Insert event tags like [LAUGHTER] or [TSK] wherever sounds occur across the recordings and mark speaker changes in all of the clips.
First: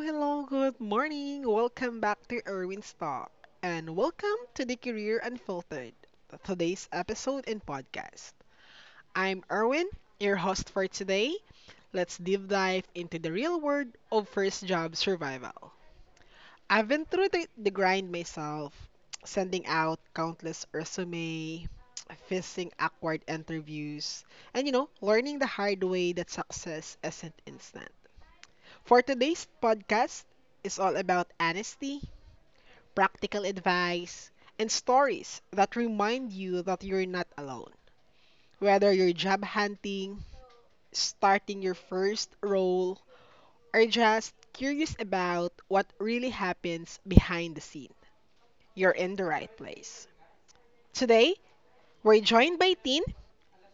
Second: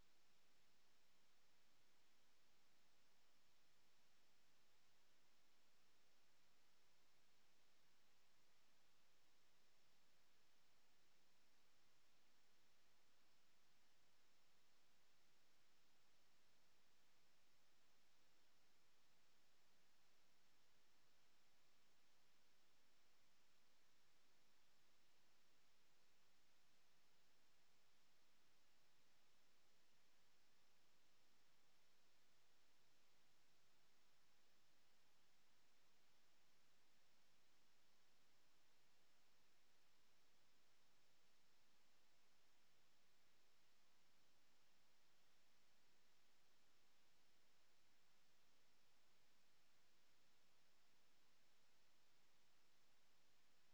Speaker 1: hello. Good morning. Welcome back to Erwin's Talk and welcome to the Career Unfiltered, today's episode and podcast. I'm Erwin, your host for today. Let's deep dive into the real world of first job survival. I've been through the grind myself, sending out countless resume, facing awkward interviews, and learning the hard way that success isn't instant. For today's podcast is all about honesty, practical advice, and stories that remind you that you're not alone. Whether you're job hunting, starting your first role, or just curious about what really happens behind the scene, you're in the right place. Today, we're joined by Tin.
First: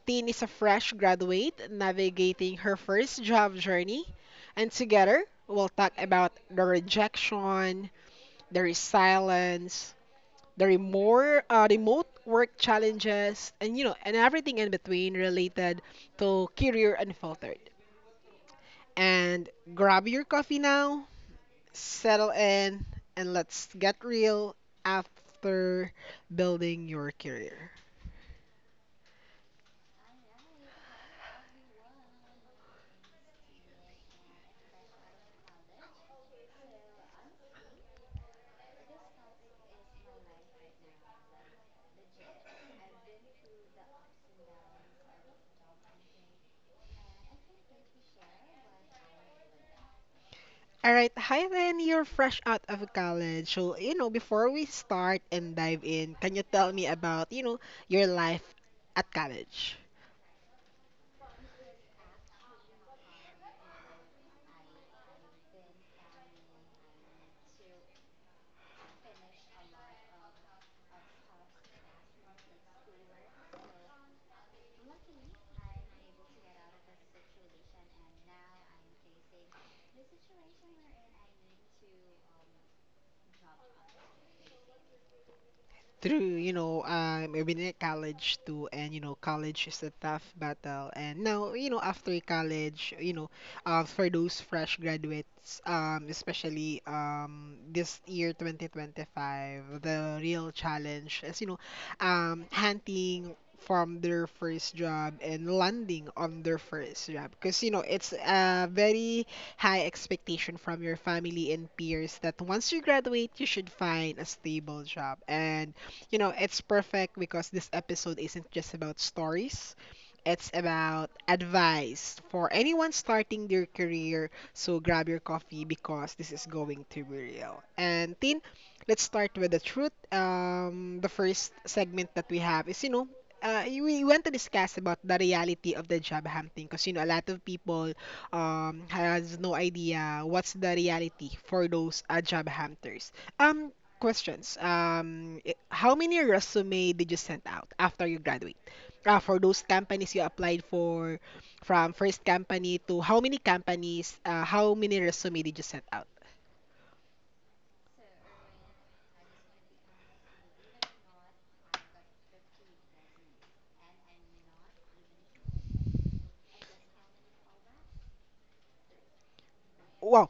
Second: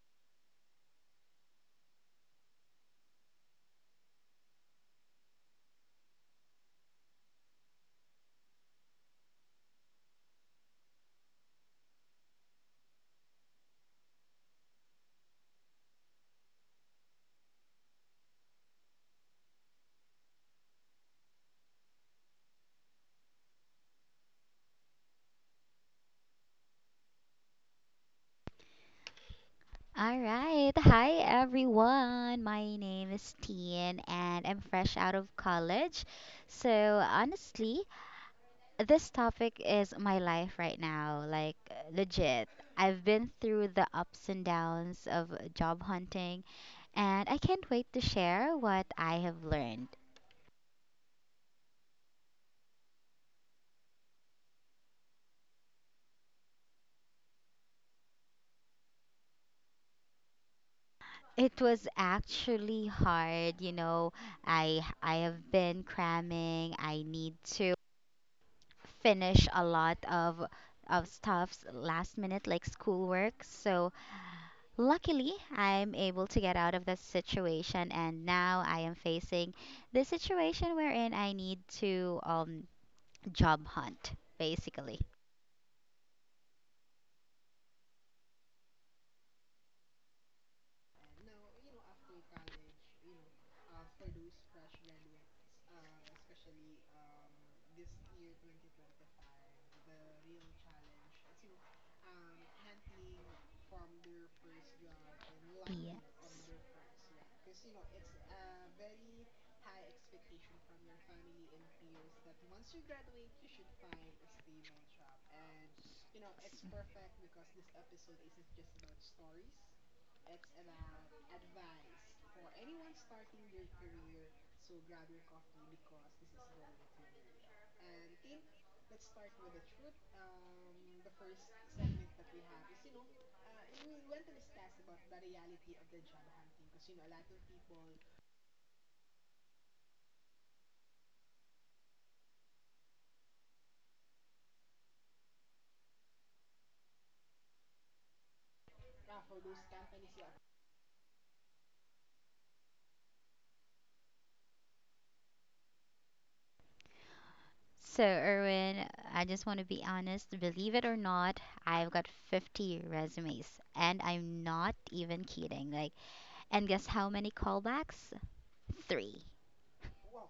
Speaker 1: Tin is a fresh graduate navigating her first job journey, and together we'll talk about the rejection, there is silence there are more remote work challenges and you know and everything in between related to career unfiltered, and grab your coffee now, settle in, and let's get real after building your career.
Speaker 2: All right. Hi, everyone. My name is Tien, and I'm fresh out of college. So, honestly, this topic is my life right now. Like, legit. I've been through the ups and downs of job hunting, and I can't wait to share what I have learned.
Speaker 1: All right, hi then, you're fresh out of college. So you know, before we start and dive in, can you tell me about you know your life at college
Speaker 2: It was actually hard, you know. I have been cramming. I need to finish a lot of stuffs last minute like schoolwork. So luckily I'm able to get out of that situation, and now I am facing the situation wherein I need to job hunt, basically.
Speaker 1: through you know? I've been at college too, and you know college is a tough battle. And now you know, after college, you know, for those fresh graduates, especially this year 2025, the real challenge is you know hunting from their first job and landing on their first job, because you know it's a very high expectation from your family and peers that once you graduate, you should find a stable job. And you know, it's perfect because this episode isn't just about
Speaker 2: Yes.
Speaker 1: stories. It's about advice for anyone starting their career. So grab your coffee because this is going to be real. And Tin, let's start with the truth. The first segment that we have is, you know, we want to discuss about the reality of the job hunting, because you know a lot of people has no idea what's the reality for those job hunters. Um, Questions. How many resume did you send out after you graduate? For those companies you applied for, from first company to how many companies, how many resume did you send out?
Speaker 2: So, Erwin, I just want to be honest. Believe it or not, I've got 50 resumes, and I'm not even kidding. Like, and guess how many callbacks? Three.
Speaker 1: Wow.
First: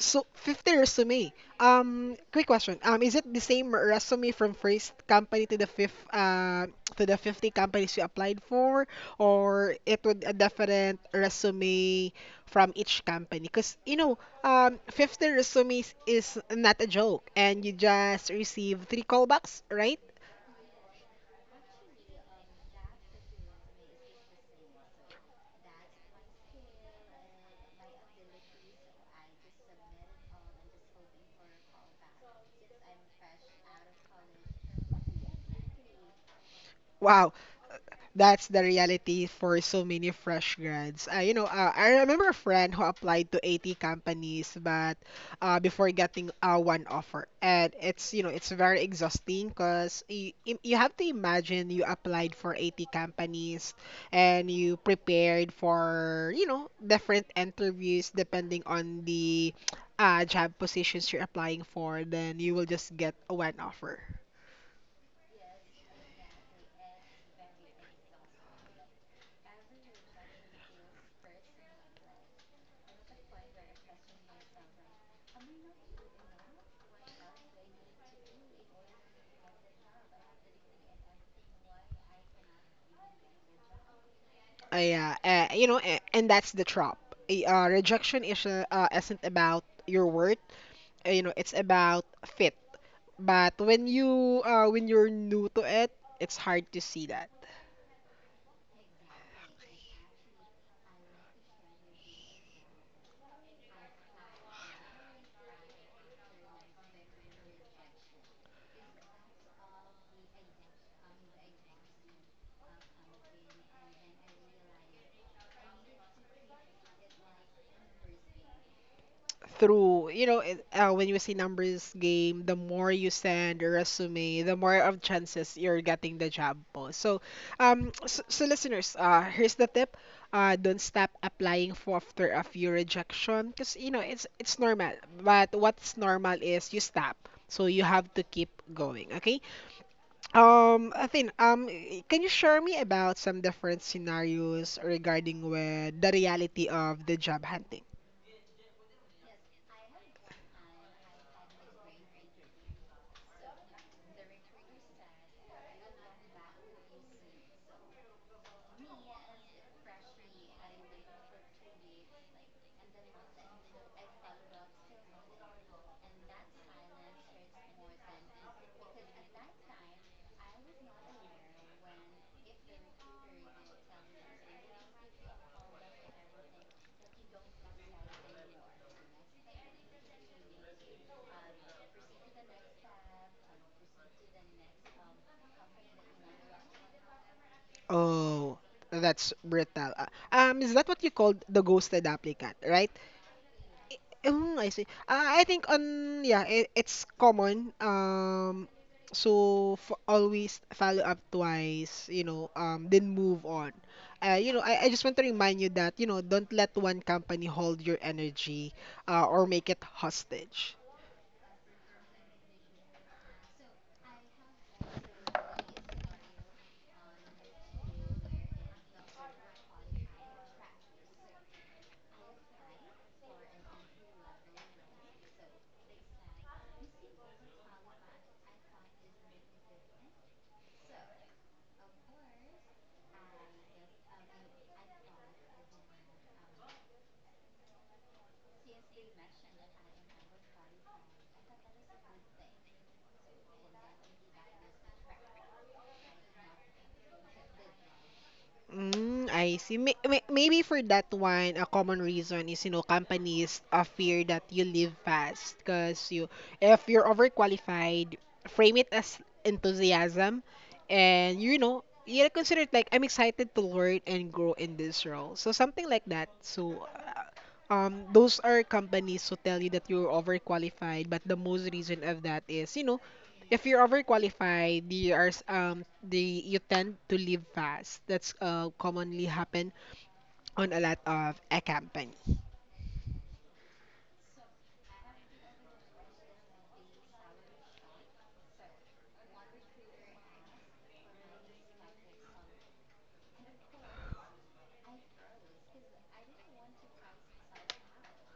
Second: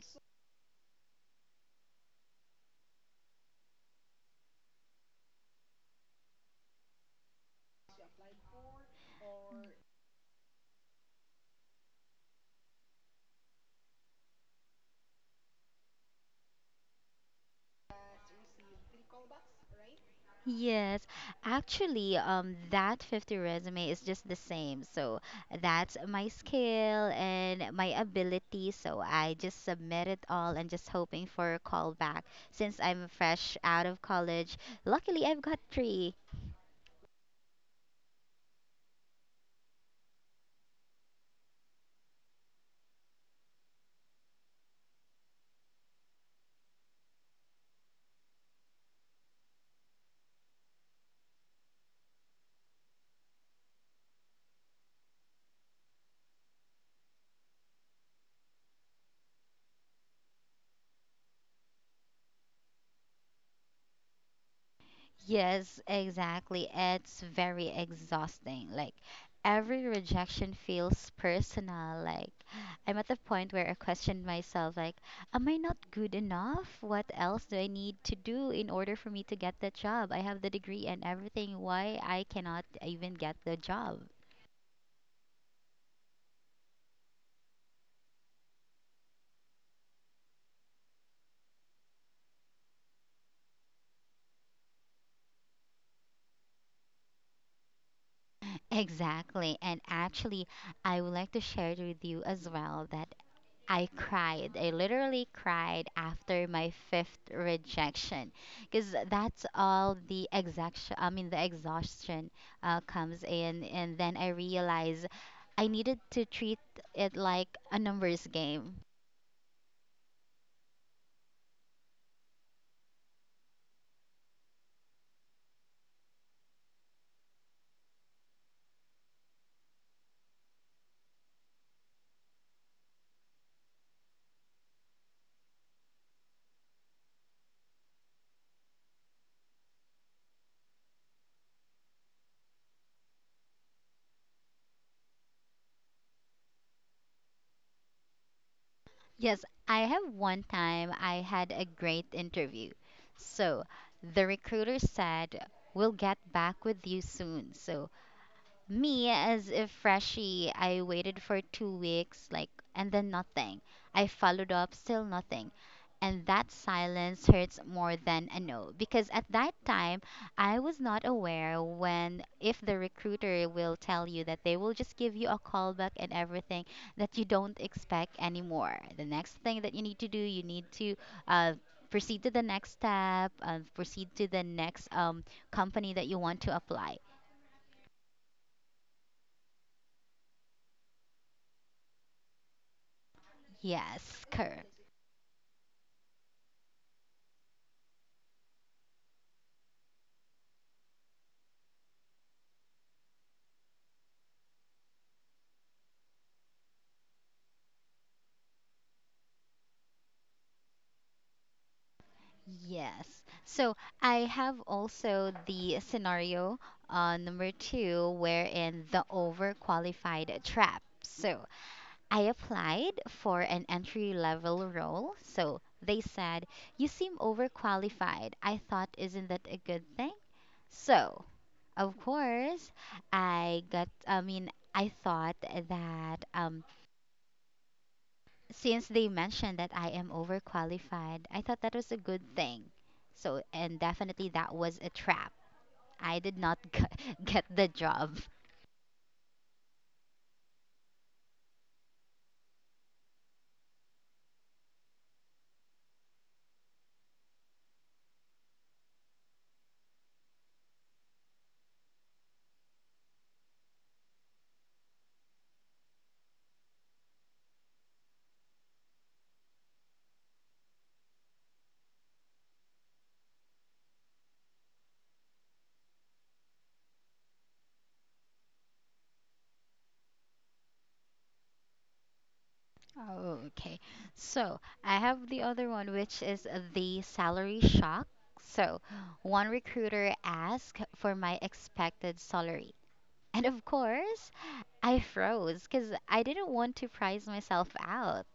Speaker 1: So 50 resume. Quick question. Is it the same resume from first company to the fifth to the 50 companies you applied for, or it would a different resume from each company? Because you know, 50 resumes is not a joke, and you just receive three callbacks, right?
Speaker 2: Yes, actually, that 50 resume is just the same. So that's my skill and my ability. So I just submit it all and just hoping for a callback. Since I'm fresh out of college, luckily I've got three.
Speaker 1: Wow, that's the reality for so many fresh grads. I remember a friend who applied to 80 companies, but before getting one offer. And it's you know it's very exhausting, because you have to imagine you applied for 80 companies and you prepared for you know different interviews depending on the job positions you're applying for. Then you will just get one offer.
Speaker 2: Yes, exactly. It's very exhausting. Like every rejection feels personal. Like I'm at the point where I question myself like, am I not good enough? What else do I need to do in order for me to get the job? I have the degree and everything. Why I cannot even get the job?
Speaker 1: And that's the trap. Rejection isn't about your worth. You know, it's about fit. But when you when you're new to it, it's hard to see that.
Speaker 2: [LAUGHS] Exactly. And actually, I would like to share with you as well that I cried. I literally cried after my fifth rejection, because that's all the exhaustion. I mean, the exhaustion comes in, and then I realize I needed to treat it like a numbers game.
Speaker 1: Through you know when you see numbers game, the more you send a resume the more of chances you're getting the job po. So so listeners, here's the tip. Don't stop applying for after a few rejection, because you know it's normal. But what's normal is you stop, so you have to keep going, okay? Athin, can you share me about some different scenarios regarding with the reality of the job hunting?
Speaker 2: Yes, I have one time I had a great interview. So the recruiter said, "We'll get back with you soon." So, me, as a freshie, I waited for 2 weeks, like, and then nothing. I followed up, still nothing. And that silence hurts more than a no, because at that time, I was not aware when, if the recruiter will tell you that they will just give you a callback and everything, that you don't expect anymore. The next thing that you need to do, you need to uh, proceed to the next step, proceed to the next company that you want to apply.
Speaker 1: Oh, that's brutal. Is that what you called the ghosted applicant, right?
Speaker 2: Yes,
Speaker 1: Oh,
Speaker 2: correct.
Speaker 1: I see. I think on yeah, it's common. So f Always follow up twice, you know, then move on. You know, I just want to remind you that, you know, don't let one company hold your energy, or make it hostage.
Speaker 2: Yes. So I have also the scenario number two, wherein the overqualified trap. So I applied for an entry level role. So they said, "You seem overqualified." I thought, isn't that a good thing? So, of course, I got, I mean, I thought that since they mentioned that I am overqualified, I thought that was a good thing. So, and definitely that was a trap. I did not [LAUGHS] get the job.
Speaker 1: Mm, I see. Maybe for that one, a common reason is, you know, companies fear that you leave fast because if you're overqualified, frame it as enthusiasm, and you know, you consider it like I'm excited to learn and grow in this role. So something like that. So, those are companies who tell you that you're overqualified, but the most reason of that is, you know, if you're overqualified, you are s- the you tend to leave fast. That's commonly happen on a lot of a camping.
Speaker 2: Oh, okay. So, I have the other one, which is the salary shock. So, one recruiter asked for my expected salary. And of course, I froze because I didn't want to price myself out.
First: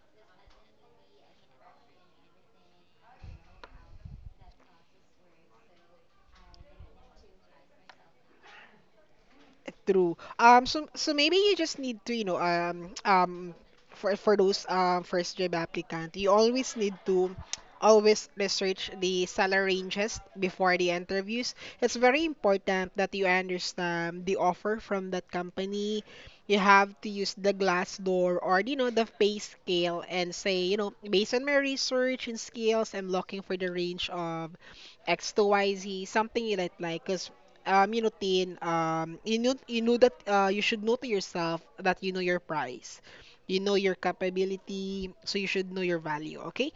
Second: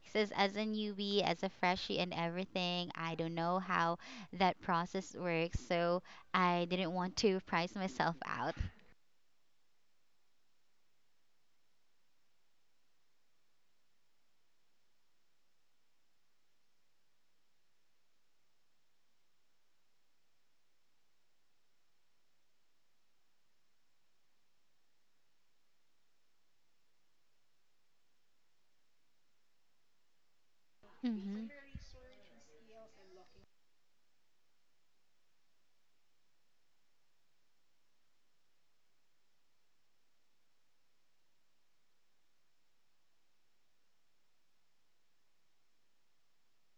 Speaker 2: He says, as a newbie, as a freshie, and everything, I don't know how that process works, so I didn't want to price myself out.
Speaker 1: True. So maybe you just need to, you know, [TSK] for those first job applicant, you always need to always research the salary ranges before the interviews. It's very important that you understand the offer from that company. You have to use the glass door, or you know the pay scale, and say, you know, based on
Speaker 2: Hmm.
Speaker 1: my research and skills, I'm looking for the range of X to Y Z, something you like. Because you know, Tin, you know that you should know to yourself that you know your price. You know your capability, so you should know your value, okay?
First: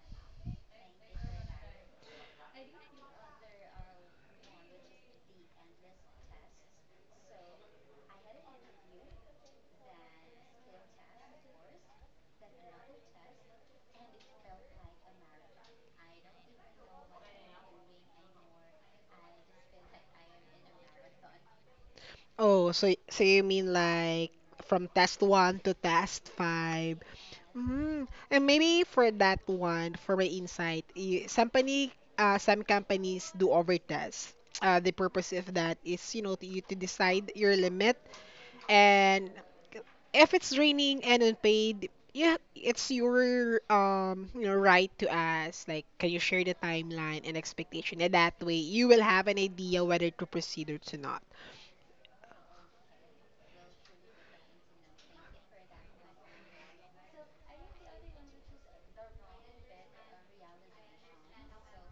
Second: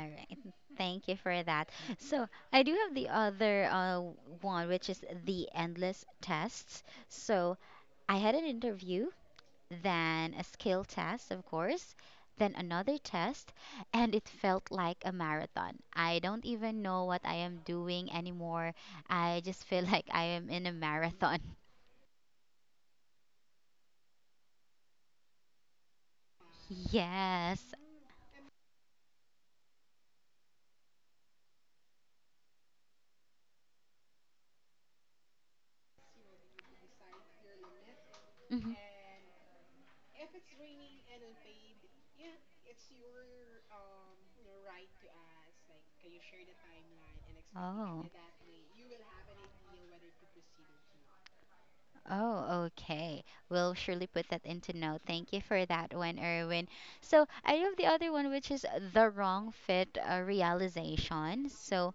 Speaker 2: All right. Thank you for that. So I do have the other one, which is the endless tests. So I had an interview, then a skill test, of course, then another test, and it felt like a marathon. I don't even know what I am doing anymore. I just feel [LAUGHS] like I am in a marathon. [LAUGHS]
Speaker 1: Oh, so so you mean like from test one to test five?
Speaker 2: Yes.
Speaker 1: Mm. And maybe for that one, for my insight, some company, some companies do over test. The purpose of that is, you know, you to decide your limit.
Speaker 2: Mhm.
Speaker 1: And if it's raining and unpaid, yeah, it's your you know right to ask like can you share the timeline and expectation,
Speaker 2: Oh.
Speaker 1: and that way you will have an idea whether to proceed or to not.
Speaker 2: Oh, okay. We'll surely put that into note. Thank you for that one, Erwin. So I have the other one, which is the wrong fit realization. So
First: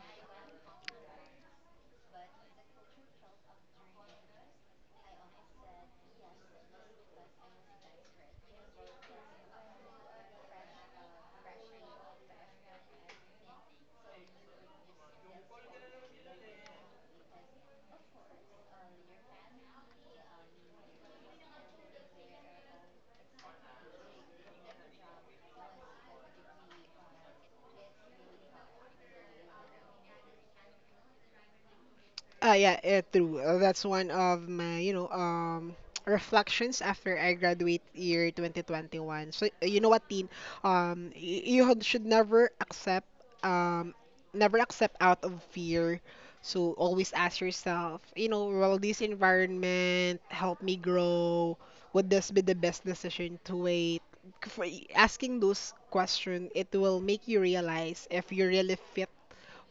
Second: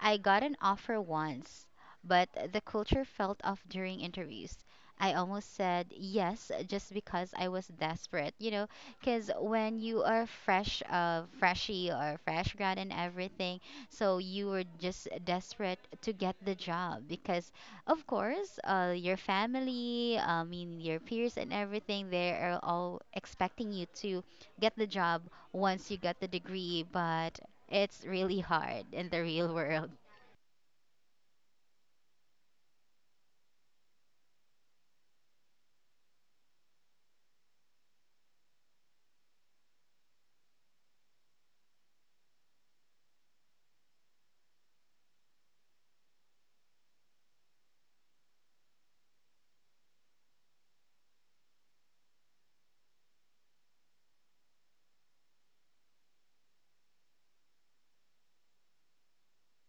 Speaker 2: I got an offer once, but the culture felt off during interviews. I almost said yes just because I was desperate, because when you are fresh, freshy or fresh grad and everything, so you were just desperate to get the job because, of course, your family, I mean, your peers and everything, they are all expecting you to get the job once you get the degree, but it's really hard in the real world.
Speaker 1: Yeah, True. That's one of my, you know, [TSK] reflections after I graduate year 2021. So, you know what, Teen? You should never accept, um, never accept out of fear. So always ask yourself, you know, will this environment help me grow? Would this be the best decision to wait? For asking those questions, it will make you realize if you really fit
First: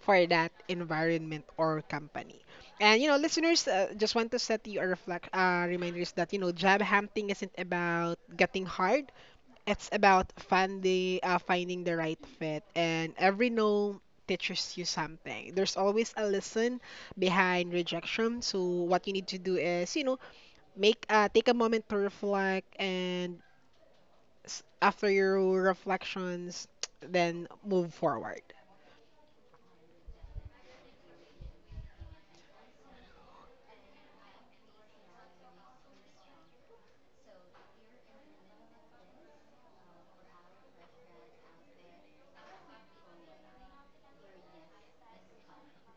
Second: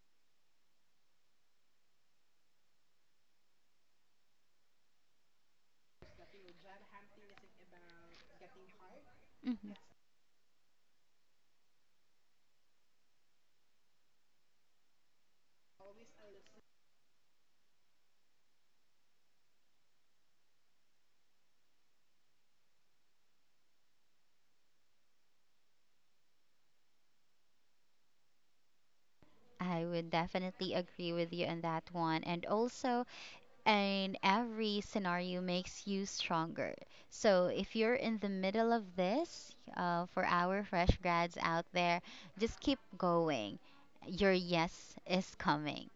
Speaker 1: for that environment or company. And you know, listeners, just want to set you a reflect reminders that you know, job hunting isn't about getting hard.
Speaker 2: Mhm.
Speaker 1: It's about finding the right fit, and every no teaches you something. There's always a lesson behind rejection. So what you need to do is, you know, make take a moment to reflect, and after your reflections, [TSK] then move forward.
Speaker 2: I would definitely agree with you on that one. And also, and every scenario makes you stronger. So if you're in the middle of this, for our fresh grads out there, just keep going. Your yes is coming.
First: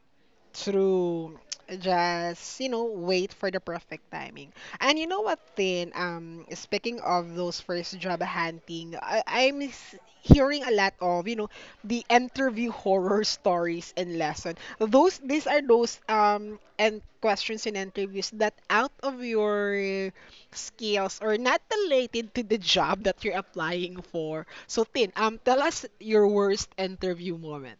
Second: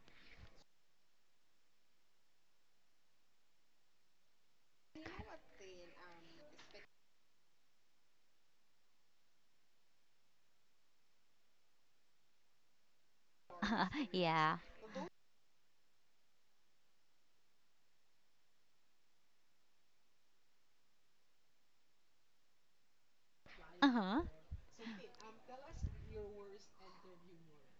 Speaker 1: To just you know wait for the perfect timing. And you know what, Tin? Speaking of those first job hunting, hearing a lot of you know the interview horror stories
Speaker 2: [LAUGHS]
Speaker 1: and
Speaker 2: Yeah.
Speaker 1: lesson, those these are those and questions in interviews that out of your skills or not related to the job that you're
Speaker 2: Uh
Speaker 1: applying
Speaker 2: huh.
Speaker 1: for. So Tin, tell us your worst interview moment.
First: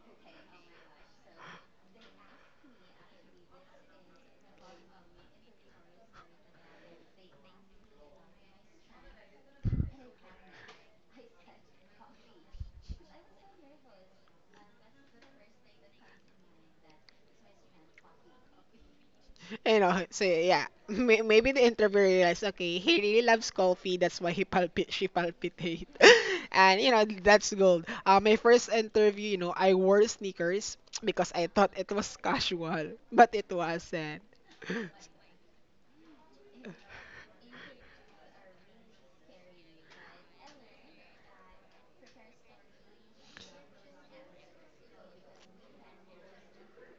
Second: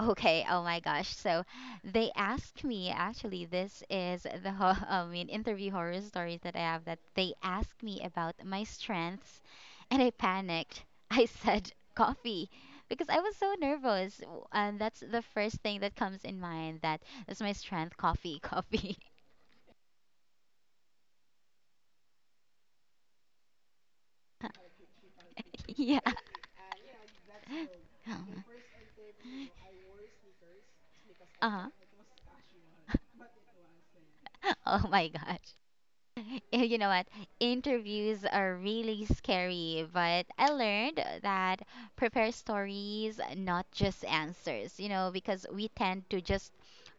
Speaker 2: Okay, oh my gosh. So they asked me, actually this is the ho [LAUGHS] I mean interview horror stories that I have, that they asked me about my strengths, and I panicked. [LAUGHS] I said coffee, because I was so nervous and that's the first thing that comes in mind, that is my strength, coffee.
Speaker 1: You know, so yeah, [LAUGHS] maybe the interviewer realized, okay, he really loves coffee. That's why he palpit she
Speaker 2: [LAUGHS]
Speaker 1: palpitate,
Speaker 2: Yeah. [LAUGHS]
Speaker 1: [LAUGHS] and you know that's gold. My first interview, you know, I wore sneakers because I
Speaker 2: Uh-huh.
Speaker 1: thought it was [LAUGHS] casual, but it wasn't.
Speaker 2: [LAUGHS] Oh my gosh. [LAUGHS] You know what? Interviews are really scary, but I learned that prepare stories, not just answers, because we tend to just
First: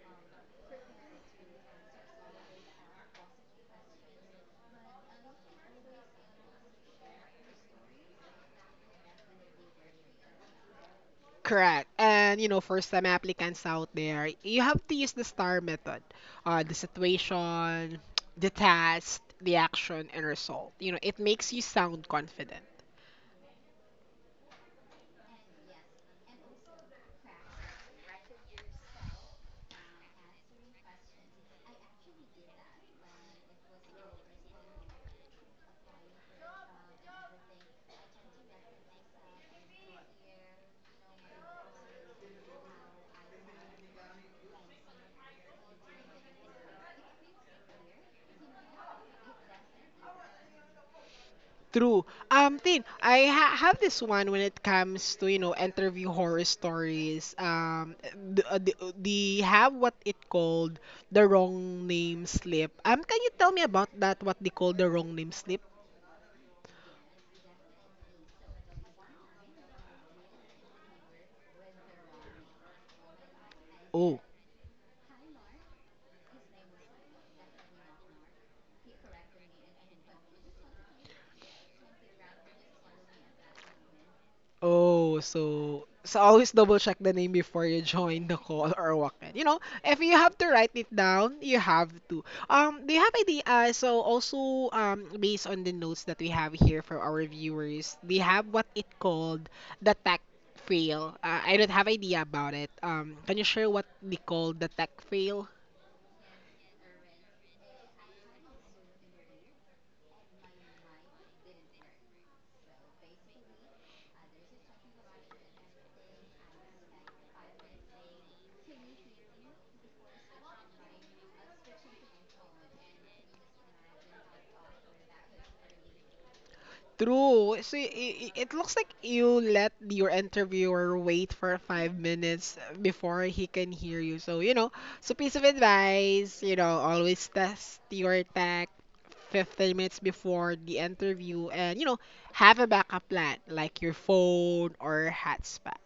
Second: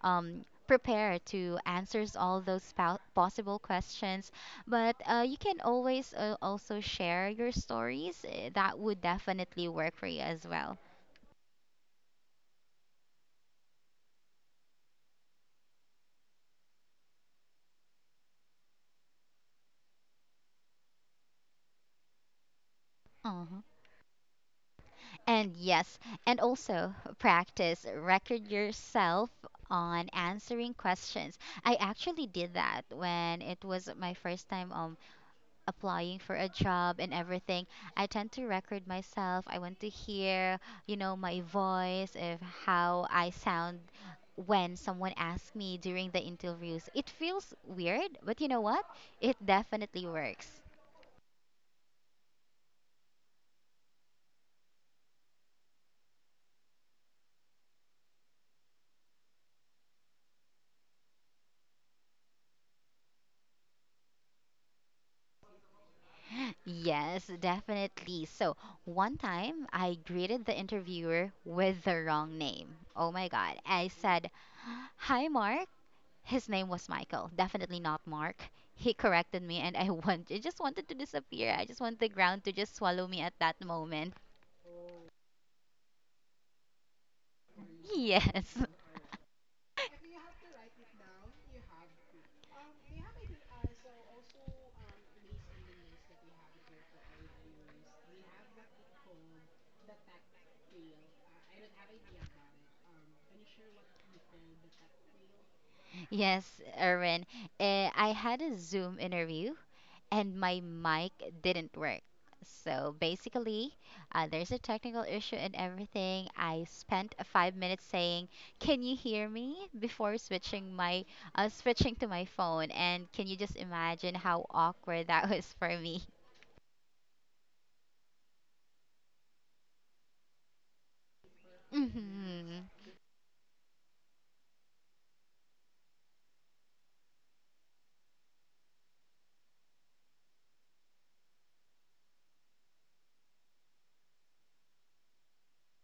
Speaker 2: prepare to answers all those possible questions. But you can always also share your stories. That would definitely work for you as well.
Speaker 1: Correct. And you know, first time applicants out there, you have to use the STAR method. The situation, [TSK] the task, the action, and result. You know, it makes you sound confident.
Speaker 2: Oh, and yes, and also practice: record yourself on answering questions. I actually did that when it was my first time applying for a job and everything. I tend to record myself. I want to hear my voice of how I sound when someone asks me during the interviews. It feels weird, but you know what? It definitely works.
Speaker 1: True. Tin, I ha have this one when it comes to, you know, interview horror stories. They have what it called the wrong name slip. Can you tell me about that, what they call the wrong name slip?
Speaker 2: Yes, definitely. So, one time I greeted the interviewer with the wrong name. Oh my God. I said, "Hi, Mark." His name was Michael. Definitely not Mark. He corrected me, and [LAUGHS] I just wanted to disappear. I just want the ground to just swallow me at that moment.
Speaker 1: Oh, so so always double check the name before you join the
Speaker 2: Yes. [LAUGHS]
Speaker 1: call or walk in. You know, if you have to write it down, you have to. Do you have any also based on the notes that we have here for our viewers, they have what it called the tech fail. I don't have idea about it. Can you share what they call the tech fail?
Speaker 2: Yes, Erwin. I had a Zoom interview and my mic didn't work. So basically, there's a technical issue and everything. I spent 5 minutes saying, "Can you hear me?" before switching to my phone. And can you just imagine how awkward that [LAUGHS] was for me?
Speaker 1: True. So it looks like you let your interviewer wait for
Speaker 2: [LAUGHS]
Speaker 1: 5 minutes
Speaker 2: Hmm.
Speaker 1: before he can hear you. So, you know, so piece of advice, you know, always test your tech 15 minutes before the interview, and, you know, have a backup plan like your phone or hotspot.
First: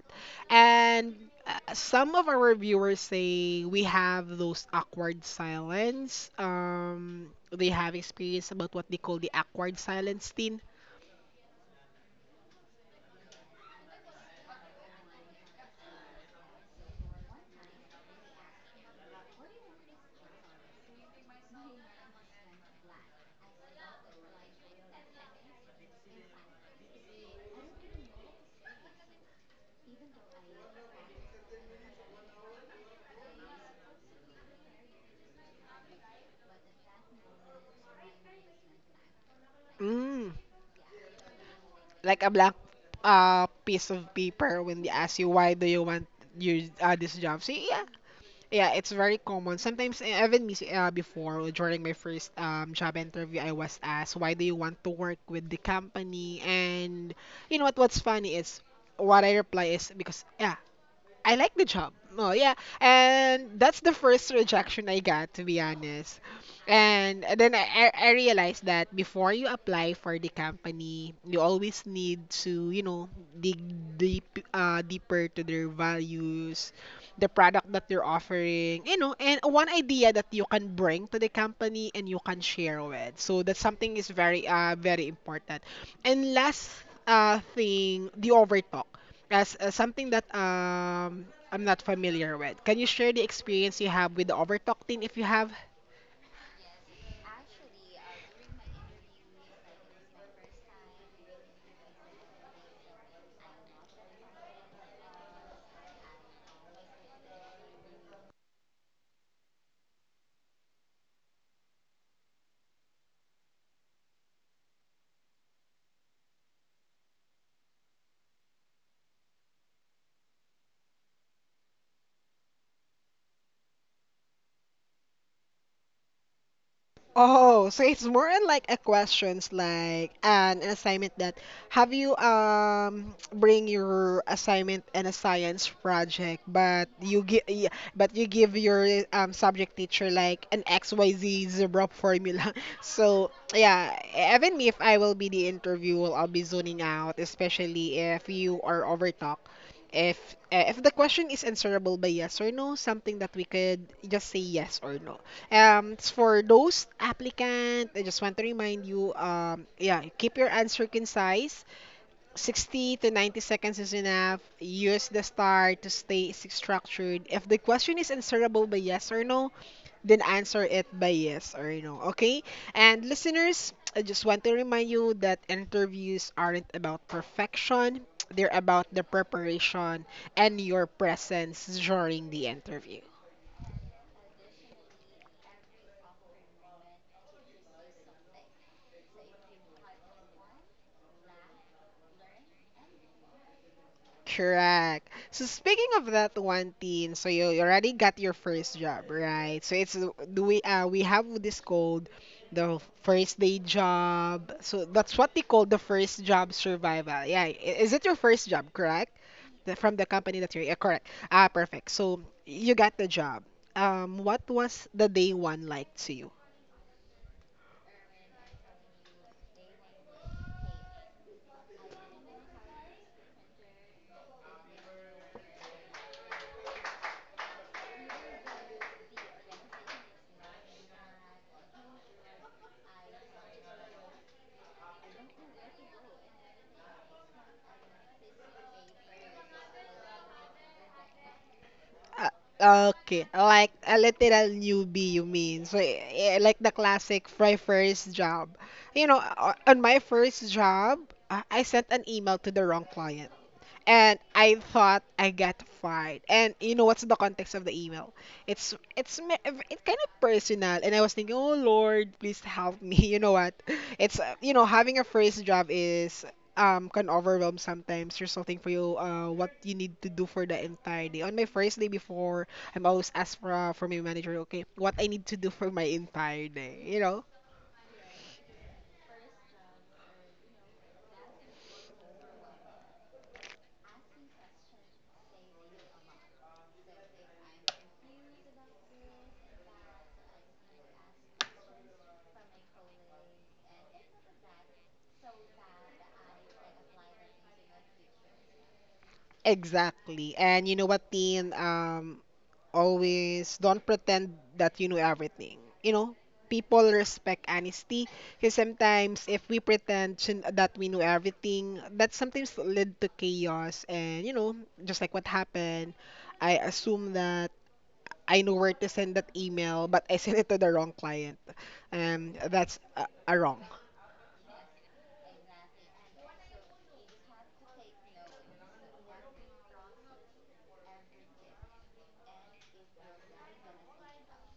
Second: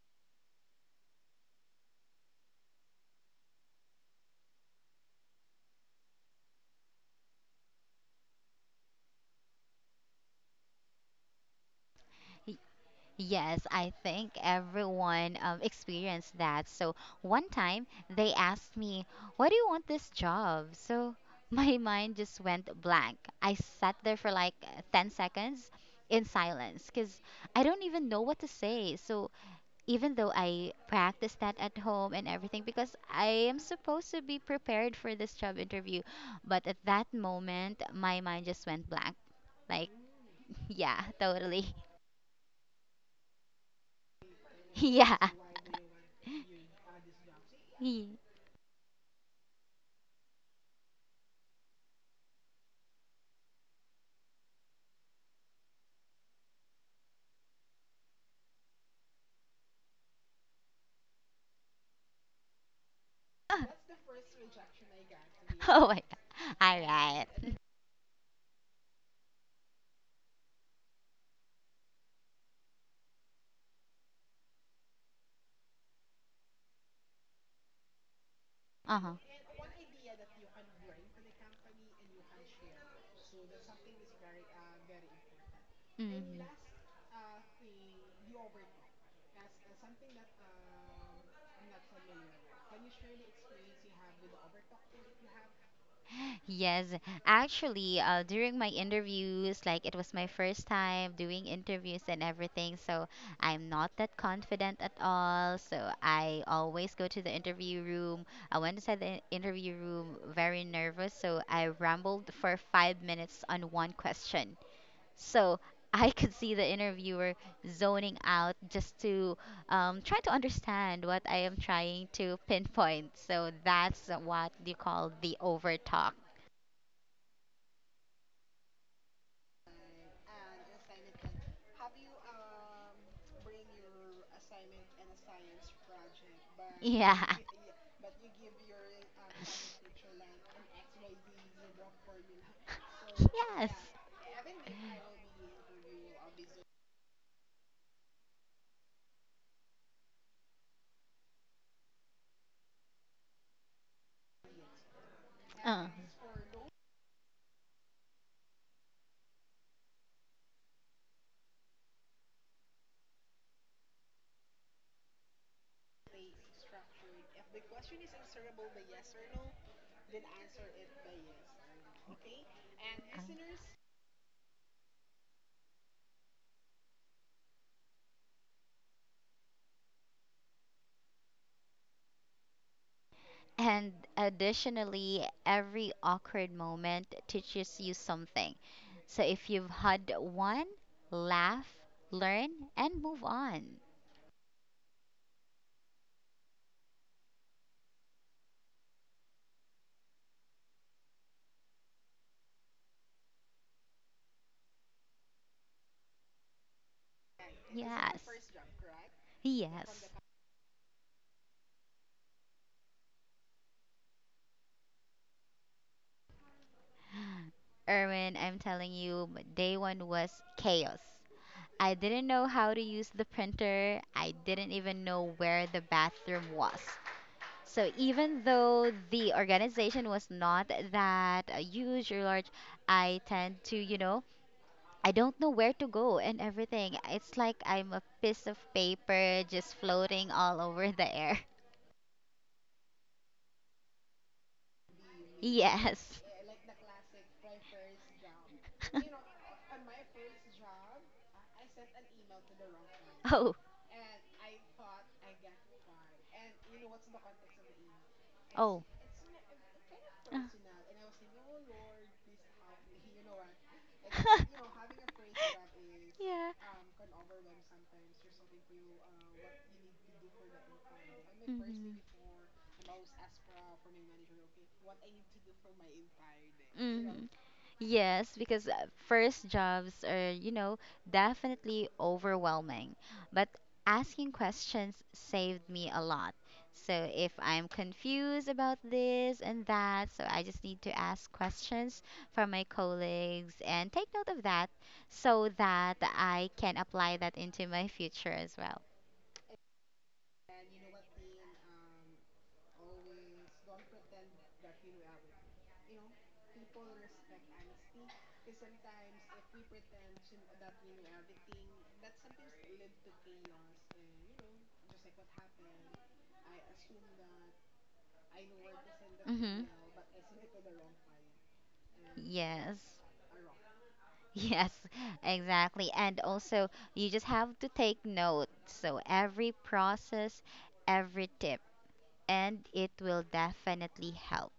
Speaker 1: And some of our viewers say we have those awkward silence. They have experience about what they call the awkward silence teen.
Speaker 2: Yes, I think everyone experienced that. So one time they asked me, "Why do you want this job?" So [LAUGHS] my mind just went blank. I sat there for like 10 seconds in silence, because I don't even know what to say. So even though I practiced that at home and everything, because I am supposed to be prepared for this job interview, but at that moment my mind just went blank. Like,
Speaker 1: Mm,
Speaker 2: [LAUGHS] yeah, totally.
Speaker 1: like a black piece of paper
Speaker 2: [LAUGHS]
Speaker 1: when they
Speaker 2: Yeah.
Speaker 1: ask you why do you want your this job. See, yeah, yeah, it's very common. Sometimes even me before during my first job interview, I was asked why do you want to work with the company, and you know what? What's funny is what I reply is because yeah, I like the job. Oh yeah, and that's
Speaker 2: [LAUGHS]
Speaker 1: the first rejection I got, to be
Speaker 2: [LAUGHS] Oh my
Speaker 1: honest.
Speaker 2: God. All right.
Speaker 1: And
Speaker 2: [LAUGHS]
Speaker 1: then I realized that before you apply for the company, you always need to, you know, dig deep deeper, to their values, the product that they're offering, you
Speaker 2: Uh-huh.
Speaker 1: know, and one idea that you can bring to the company and you can share with. So that's something is very very important. And
Speaker 2: Hmm.
Speaker 1: last thing, the overtalk as something that I'm not familiar with. Can you share the experience you have with the Overtalk team, if you have?
Speaker 2: Yes, actually, during my interviews, like it was my first time doing interviews and everything, so I'm not that confident at all. So I always go to the interview room. I went inside the interview room very nervous, so I rambled for 5 minutes on one question. So [LAUGHS] I could see the interviewer zoning out, just to try to understand what I am trying to pinpoint. So that's what you call the overtalk.
Speaker 1: Oh, so it's more on like a questions like an assignment that have you [TSK] bring your assignment and a science project,
Speaker 2: Yeah. [LAUGHS]
Speaker 1: but you give your subject teacher like an XYZ zebra formula. [LAUGHS] So
Speaker 2: Yes.
Speaker 1: yeah, even me, if I will be the interviewer, I'll be zoning out, especially if you are over talk. If if the question is answerable by yes or no, something that we could just say yes or no.
Speaker 2: Uh.
Speaker 1: It's for those applicant, I just want to remind you, yeah, keep your answer concise. 60 to 90 seconds is enough. Use the star to stay structured. If the question is answerable by yes or no, then answer it by yes or no. Okay? And listeners, I just want to remind you that interviews aren't about perfection. They're about the preparation and your presence during the interview.
Speaker 2: And additionally, every awkward moment teaches you something. So if you've had one, laugh, learn, and move on.
Speaker 1: Correct. So speaking of that one thing, so you already got your first job, right? So it's, do we have this called the first day job. So that's what they call the first job survival. Yeah, is it your
Speaker 2: Yes.
Speaker 1: first job, correct? The, from the
Speaker 2: Yes.
Speaker 1: company that you're, yeah, correct. Ah, perfect. So you got the job. What was the day one like to you?
Speaker 2: Erwin, I'm telling you, day one was chaos. I didn't know how to use the printer. I didn't even know where the bathroom was. So even though the organization was not that huge or large, I tend to, you know, I don't know where to go and everything. It's like I'm a piece of paper just floating all over the air. [LAUGHS]
Speaker 1: Okay, like a literal newbie, you mean? So,
Speaker 2: Yes.
Speaker 1: like the classic fry first job. You know,
Speaker 2: [LAUGHS]
Speaker 1: on my first job, I sent an email to the wrong client
Speaker 2: Oh,
Speaker 1: and I thought I got fired. And you know what's the context of the email? It's
Speaker 2: oh.
Speaker 1: it's it's kind of personal, and I was thinking, oh Lord, please help me. [LAUGHS] You know what? It's
Speaker 2: Uh.
Speaker 1: you know,
Speaker 2: [LAUGHS]
Speaker 1: having a first job is
Speaker 2: Yeah.
Speaker 1: um can overwhelm sometimes. There's nothing for you. What you need to do for the entire day. On my first day before, I'm always asked for my manager, okay, what I need to do for my entire day. You
Speaker 2: Mhm.
Speaker 1: know.
Speaker 2: Mhm. Yes, because first jobs are definitely overwhelming. But asking questions saved me a lot. So if I'm confused about this and that, so I just need to ask questions from my colleagues and take note of that, so that I can apply that into my future as well.
Speaker 1: Exactly. And you know what, Tin? Always don't pretend that you know everything. You know, people respect honesty, because sometimes if we pretend that we know everything, that sometimes lead to chaos. And you know, just like what happened, I assume that I know where to send that
Speaker 2: Mm-hmm.
Speaker 1: email, but I sent it to the wrong client. That's
Speaker 2: Yes.
Speaker 1: a wrong.
Speaker 2: [LAUGHS] Yes, exactly. And also, you just have to take note. So, every process, every tip, and it will definitely help.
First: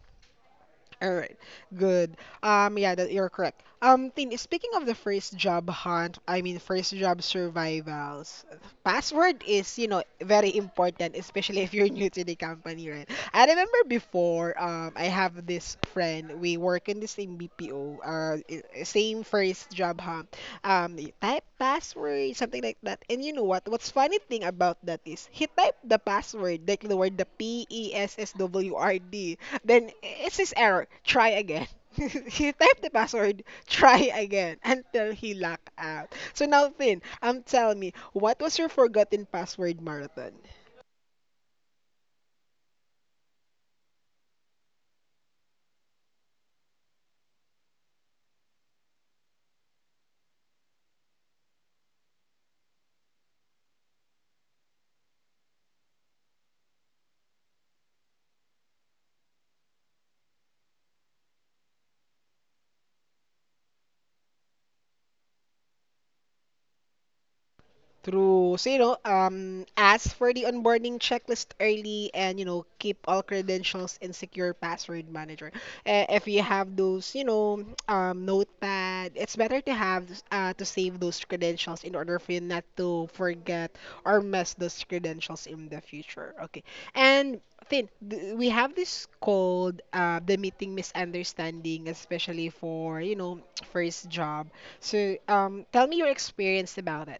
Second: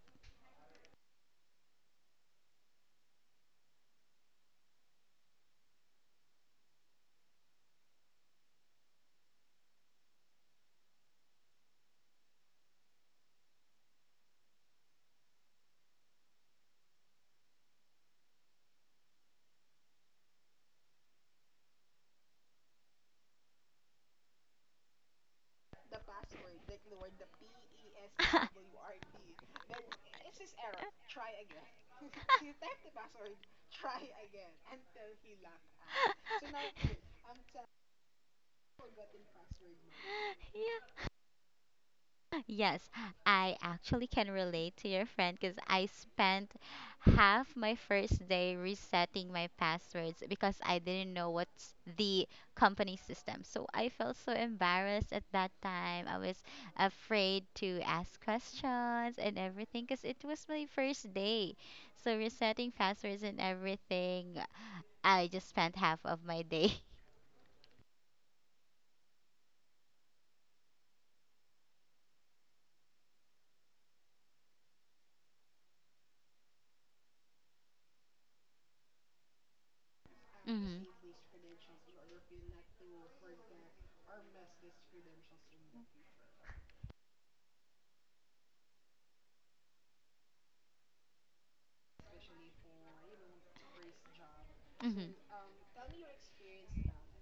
Speaker 1: All right, good. Yeah, that you're correct. Tin, speaking of the first job hunt, I mean first job survivals, password is, you know, very important, especially if you're [LAUGHS] new to the company, right? I remember before, I have this friend. We work in the same BPO, same first job hunt. You type password, something like that. And you know what? What's funny thing about that is he typed the password, like the word the PESSWRD, then it's his error. Try again. [LAUGHS] He typed the password,
Speaker 2: [LAUGHS]
Speaker 1: try again, until he locked out. So now, Finn, tell me, what was your forgotten password marathon?
Speaker 2: Yeah. Yes, I actually can relate to your friend because I spent half my first day resetting my passwords, because I didn't know what's the company system. So I felt so embarrassed at that time. I was afraid to ask questions and everything, because it was my first day. So resetting passwords and everything, I just spent half of my day.
Speaker 1: True. So, you know, ask for the onboarding checklist early and, you know, keep all credentials in secure password manager. If you have those, you know, [TSK] notepad, it's better to have
Speaker 2: [LAUGHS]
Speaker 1: to
Speaker 2: Hmm.
Speaker 1: save those credentials in order for you not to forget or mess those credentials in the future. Okay. And Thin, we have this called the meeting misunderstanding, especially for, you know, [TSK] first job.
Speaker 2: Mhm.
Speaker 1: So, tell me your experience about it.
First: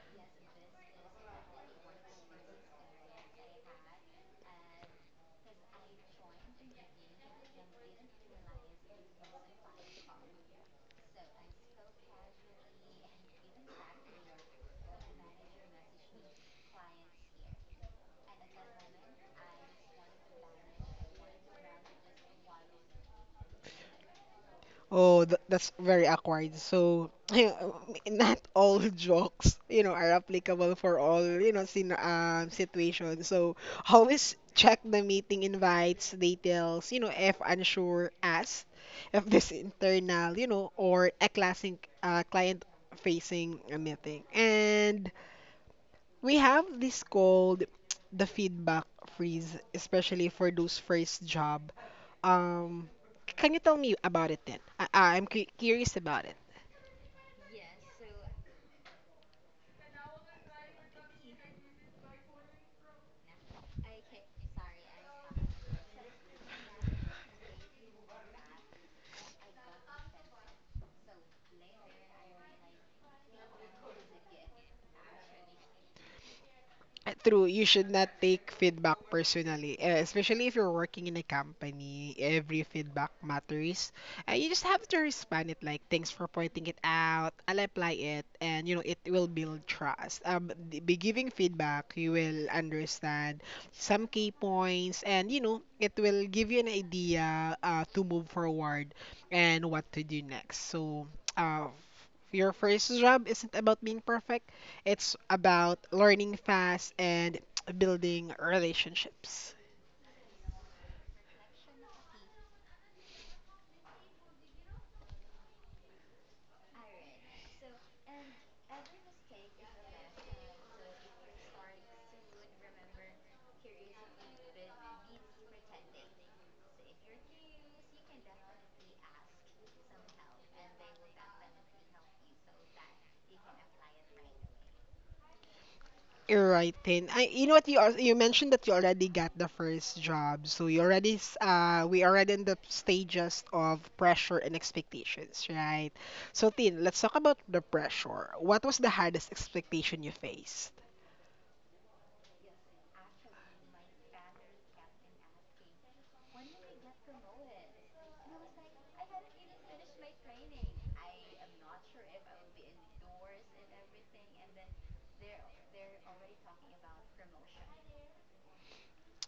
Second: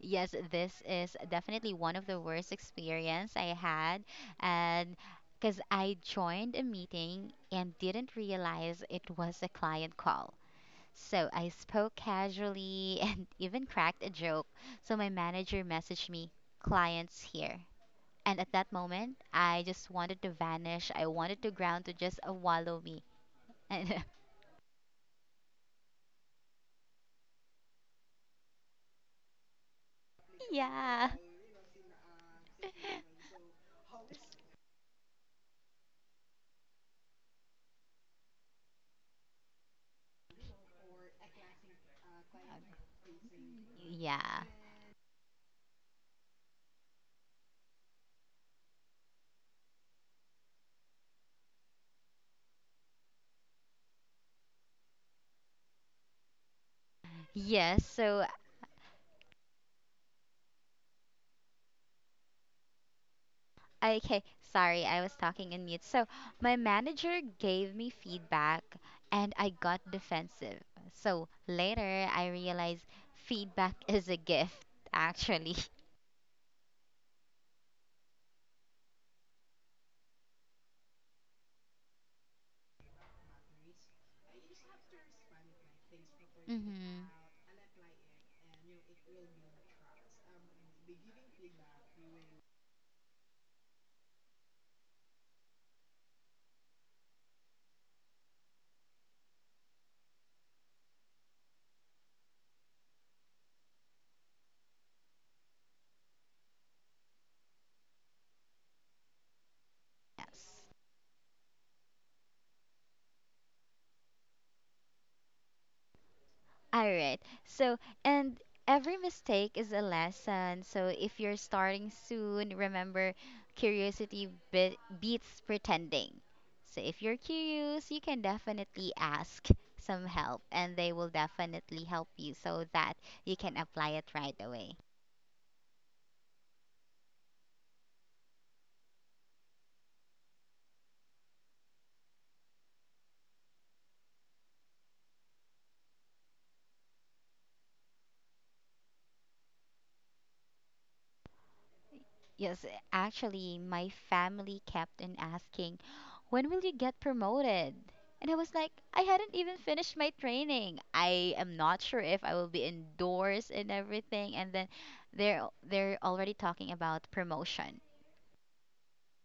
Speaker 2: Yes, this is definitely one of the worst experience I had, and because I joined a meeting and didn't realize it was a client call. So I spoke casually [LAUGHS] and even cracked a joke. So my manager messaged me, "Clients here." And at that moment, I just wanted to vanish. I wanted to ground to just wallow me. [LAUGHS]
Speaker 1: Oh, th that's very awkward. So, [LAUGHS] not all [LAUGHS] jokes, you know, are
Speaker 2: And
Speaker 1: applicable for
Speaker 2: yeah.
Speaker 1: all, you know, sin
Speaker 2: [LAUGHS]
Speaker 1: situations. So, [LAUGHS] always check the meeting invites, details, you know, if unsure, ask if this [LAUGHS] internal, you know, or a classic client facing a
Speaker 2: Yeah.
Speaker 1: meeting. And we have this called [TSK] the feedback freeze, especially for those first job. Um, can you tell me about it then? I'm curious about it.
Speaker 2: Yes, so okay, sorry, I was talking in mute. So my manager gave me feedback and I got defensive. So later I realized feedback [LAUGHS] is a gift, actually. [LAUGHS]
Speaker 1: True, you should not take feedback personally, especially if you're working in a company. Every feedback matters. You just have to respond it like, thanks for pointing it
Speaker 2: Mm-hmm.
Speaker 1: out. I'll apply it, and you know it will build trust. By giving feedback, you will understand some key points, and you know it will give you an idea to move forward and what to do next. So, your first job isn't about being perfect. It's about learning fast and [TSK] building relationships.
Speaker 2: Yes. All right. So, and every mistake is a lesson. So, if you're starting soon, remember: curiosity be beats pretending. So, if you're curious, you can definitely ask some help and they will definitely help you so that you can apply it right away.
Speaker 1: You're right, Tin. I, you know what you mentioned that you already got the first job, so you already we already in the stages of pressure and expectations, right? So Tin, let's talk about the pressure. What was the hardest expectation you faced?
Speaker 2: Yes, actually, my family kept on asking, when will you get promoted? And I was like, I hadn't even finished my training. I am not sure if I will be indoors and everything. And then they're already talking about promotion.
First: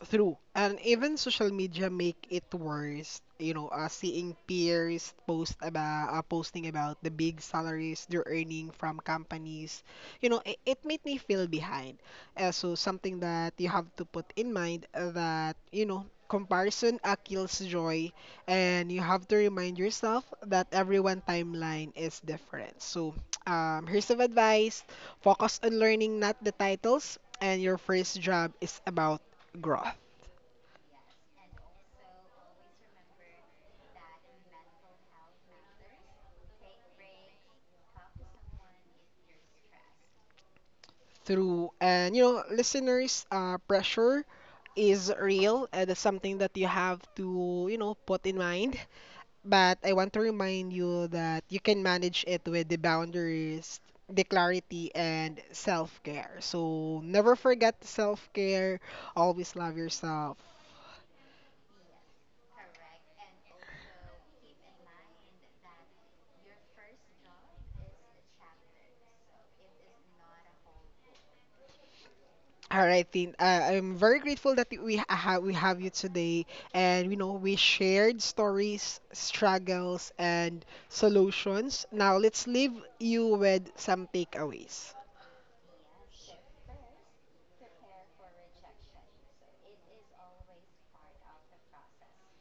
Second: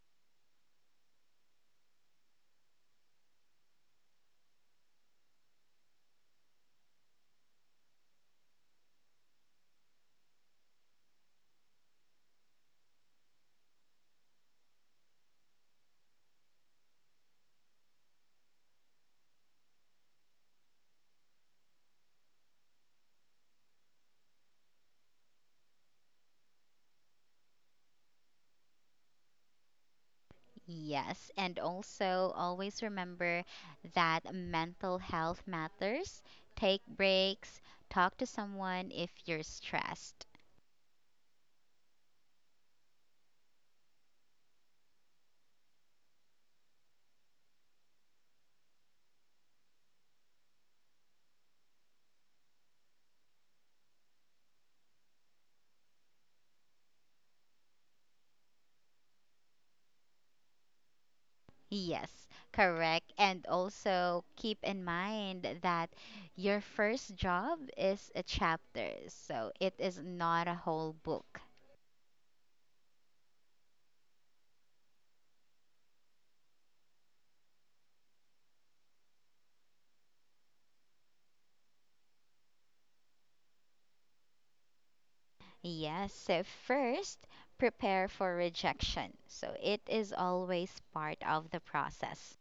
Speaker 1: True. And even social media make it worse. You know, seeing peers post about posting about the big salaries they're earning from companies. You know, it made me feel behind. So something that you have to put in mind that you know comparison kills joy, and you have to remind yourself that everyone timeline is different. So [TSK] here's some advice: focus on learning, not the titles. And your first job is about growth.
Speaker 2: Yes, and also always remember that mental health matters. Take breaks, talk to someone if you're stressed.
Speaker 1: Through. And you know, listeners, pressure is real, and that's something that you have to, you know, put in mind. But I want to remind you that you can manage it with the boundaries, the clarity, and self care. So never forget self care. Always love yourself.
Speaker 2: Yes, correct. And also keep in mind that your first job is a chapter, so it is not a whole book.
Speaker 1: All right, Tin. I'm very grateful that we have you today, and you know we shared stories, struggles, and solutions. Now let's leave you with some takeaways.
Speaker 2: Yes, so first, prepare for rejection. So it is always part of the process.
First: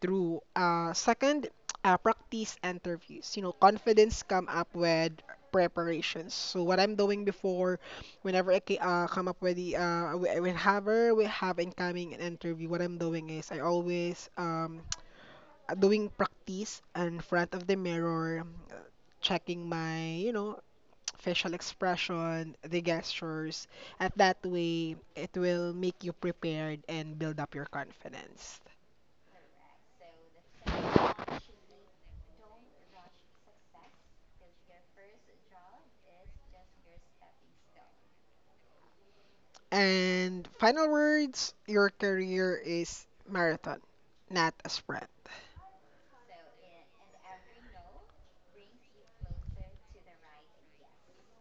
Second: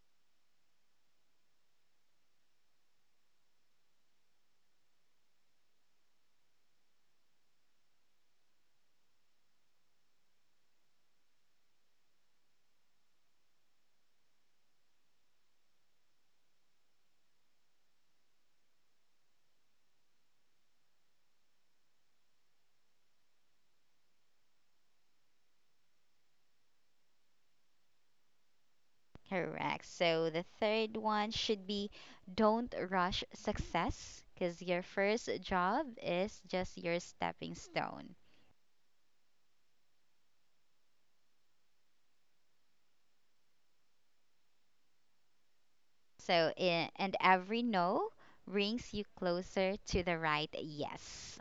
Speaker 1: Through, second, [TSK] practice interviews. You know, confidence come up with preparations. So what I'm doing before, whenever come up with the whenever we have incoming an interview, what I'm doing is I always doing practice in front of the mirror, uh, checking my, you know, [TSK] facial expression, the gestures. At that way, it will make you prepared and build up your confidence.
Speaker 2: Correct. So the third one should be, don't rush success because your first job is just your stepping stone.
Speaker 1: And final words, your career is marathon, not a sprint.
Speaker 2: So, and every no brings you closer to the right yes.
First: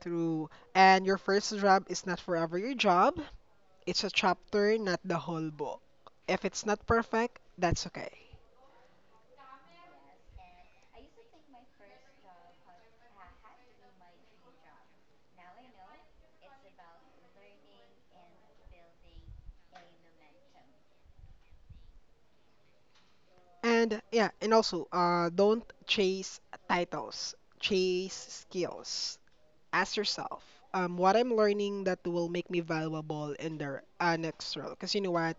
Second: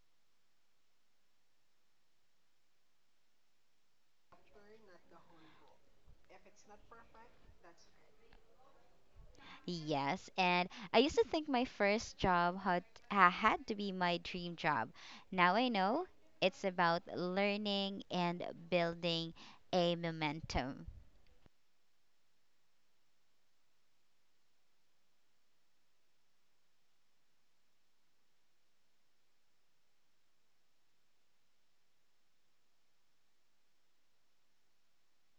Speaker 1: True. And your first job is not forever your job. It's a chapter, not the whole book. If it's not perfect, that's okay.
Speaker 2: Yes, and I used to think my first job had to be my dream job. Now I know it's about learning and building a momentum.
Speaker 1: And yeah, and also, don't chase titles, chase skills. Ask yourself, what I'm learning that will make me valuable in the next role. Because you know what,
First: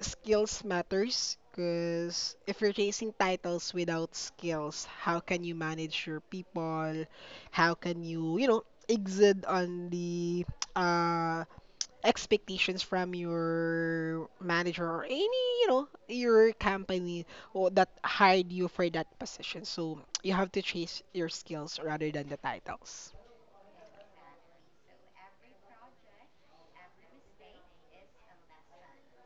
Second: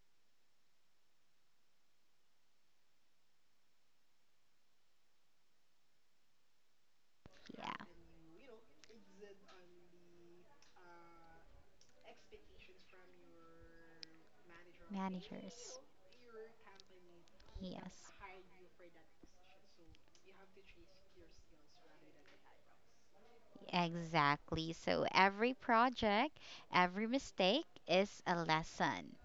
Speaker 1: skills matters. Because if you're chasing titles without skills, how can you manage your people? How
Speaker 2: Yeah.
Speaker 1: can you, you know, exit on the [TSK] uh, expectations from your manager or any, you
Speaker 2: Managers.
Speaker 1: know, your company or that
Speaker 2: Yes,
Speaker 1: hired you for that position. So you have to chase your skills rather than the titles.
Speaker 2: exactly. So every project, every mistake is a lesson.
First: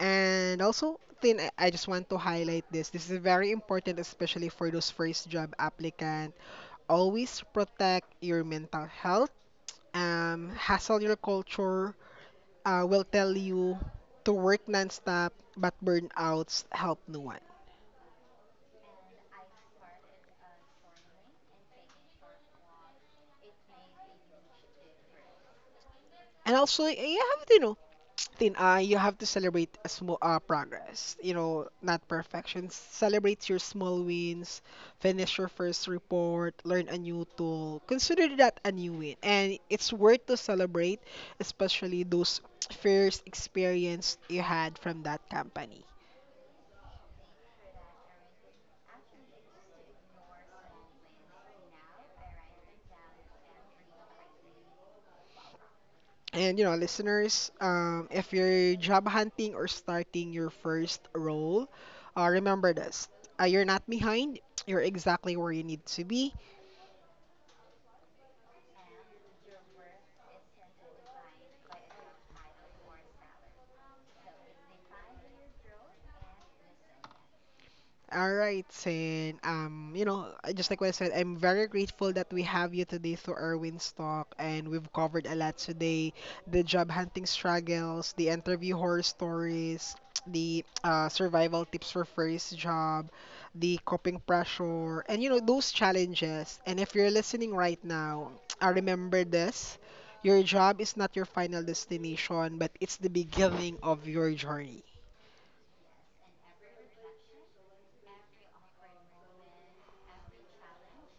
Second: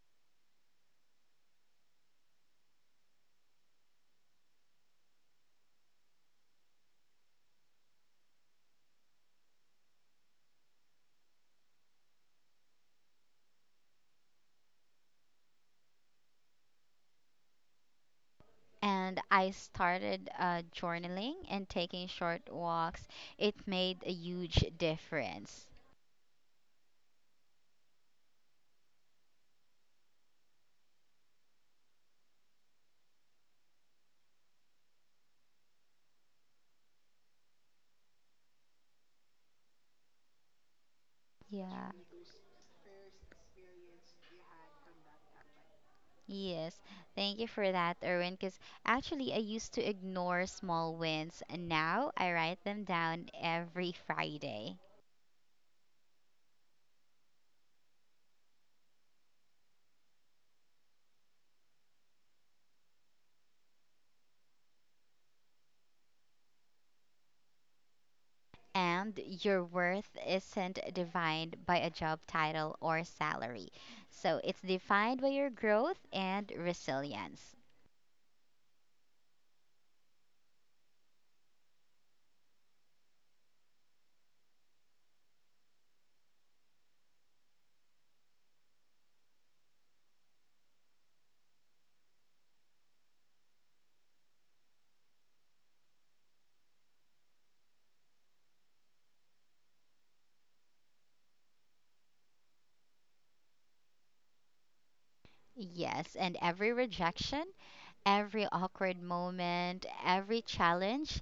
Speaker 1: And also, Tin, I just want to highlight this. This is very important, especially for those first job applicant. Always protect your mental health. Hustle your culture will tell you to work nonstop, but burnouts help no one.
Speaker 2: And I started journaling and taking short walks. It made a huge difference.
Speaker 1: And also, you have to, you know, thin, you have to celebrate a small progress, you know, not perfection. Celebrate your small wins, finish your first report, learn a new tool. Consider that a new win. And it's worth to celebrate,
Speaker 2: Yeah.
Speaker 1: especially those first experience you had from that company.
Speaker 2: Yes, thank you for that, Erwin. Because actually, I used to ignore small wins, and now I write them down every Friday.
Speaker 1: And you know, listeners, if you're job hunting or starting your first role, remember this. You're not behind. You're exactly where you need to be.
Speaker 2: And your worth isn't defined by a job title or salary, so it's defined by your growth and resilience.
Speaker 1: All right, Sin. You know, just like what I said, I'm very grateful that we have you today through Erwin's talk, and we've covered a lot today: the job hunting struggles, the interview horror stories, [TSK] the survival tips for first job, the coping pressure, and you know those challenges. And if you're listening right now, [TSK] I remember this: your job is not your final destination, but it's the beginning of your journey.
Speaker 2: Yes, and every rejection, every awkward moment, every challenge,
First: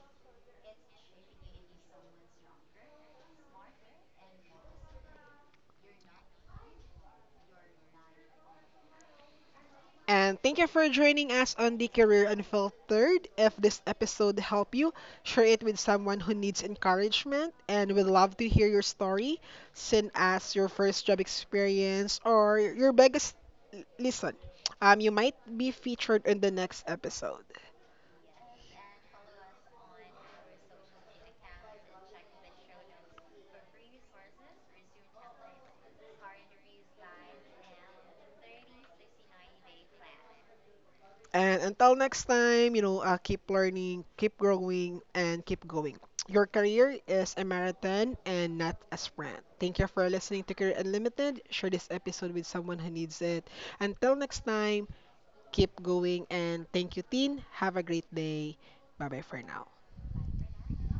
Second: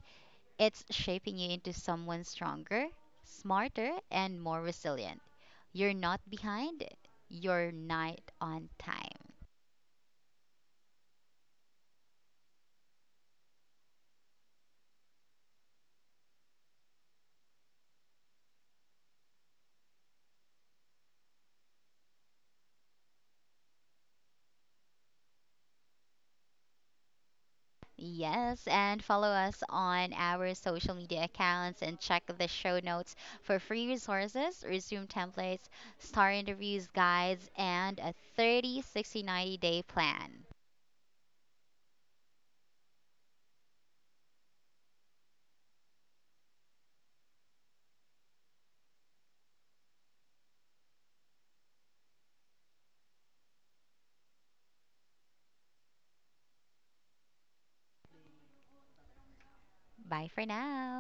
Speaker 2: it's shaping you into someone stronger, smarter, and more resilient. You're not behind, you're night on time.
Speaker 1: And thank you for joining us on the Career Unfiltered. If this episode helped you, share it with someone who needs encouragement, and we would love to hear your story. Send us your first job experience or your biggest listen. You might be featured in the next episode.
Speaker 2: Yes, and follow us on our social media accounts and check the show notes for free resources, resume templates, star interviews, guides, and a 30, 60, 90-day plan.
Speaker 1: And until next time, you know, keep learning, keep growing, and keep going. Your career is a marathon and not a sprint. Thank you for listening to Career Unlimited. Share this episode with someone who needs it. Until next time, keep going, and thank you, Teen. Have a great day. Bye bye for now.
Speaker 2: Bye for now.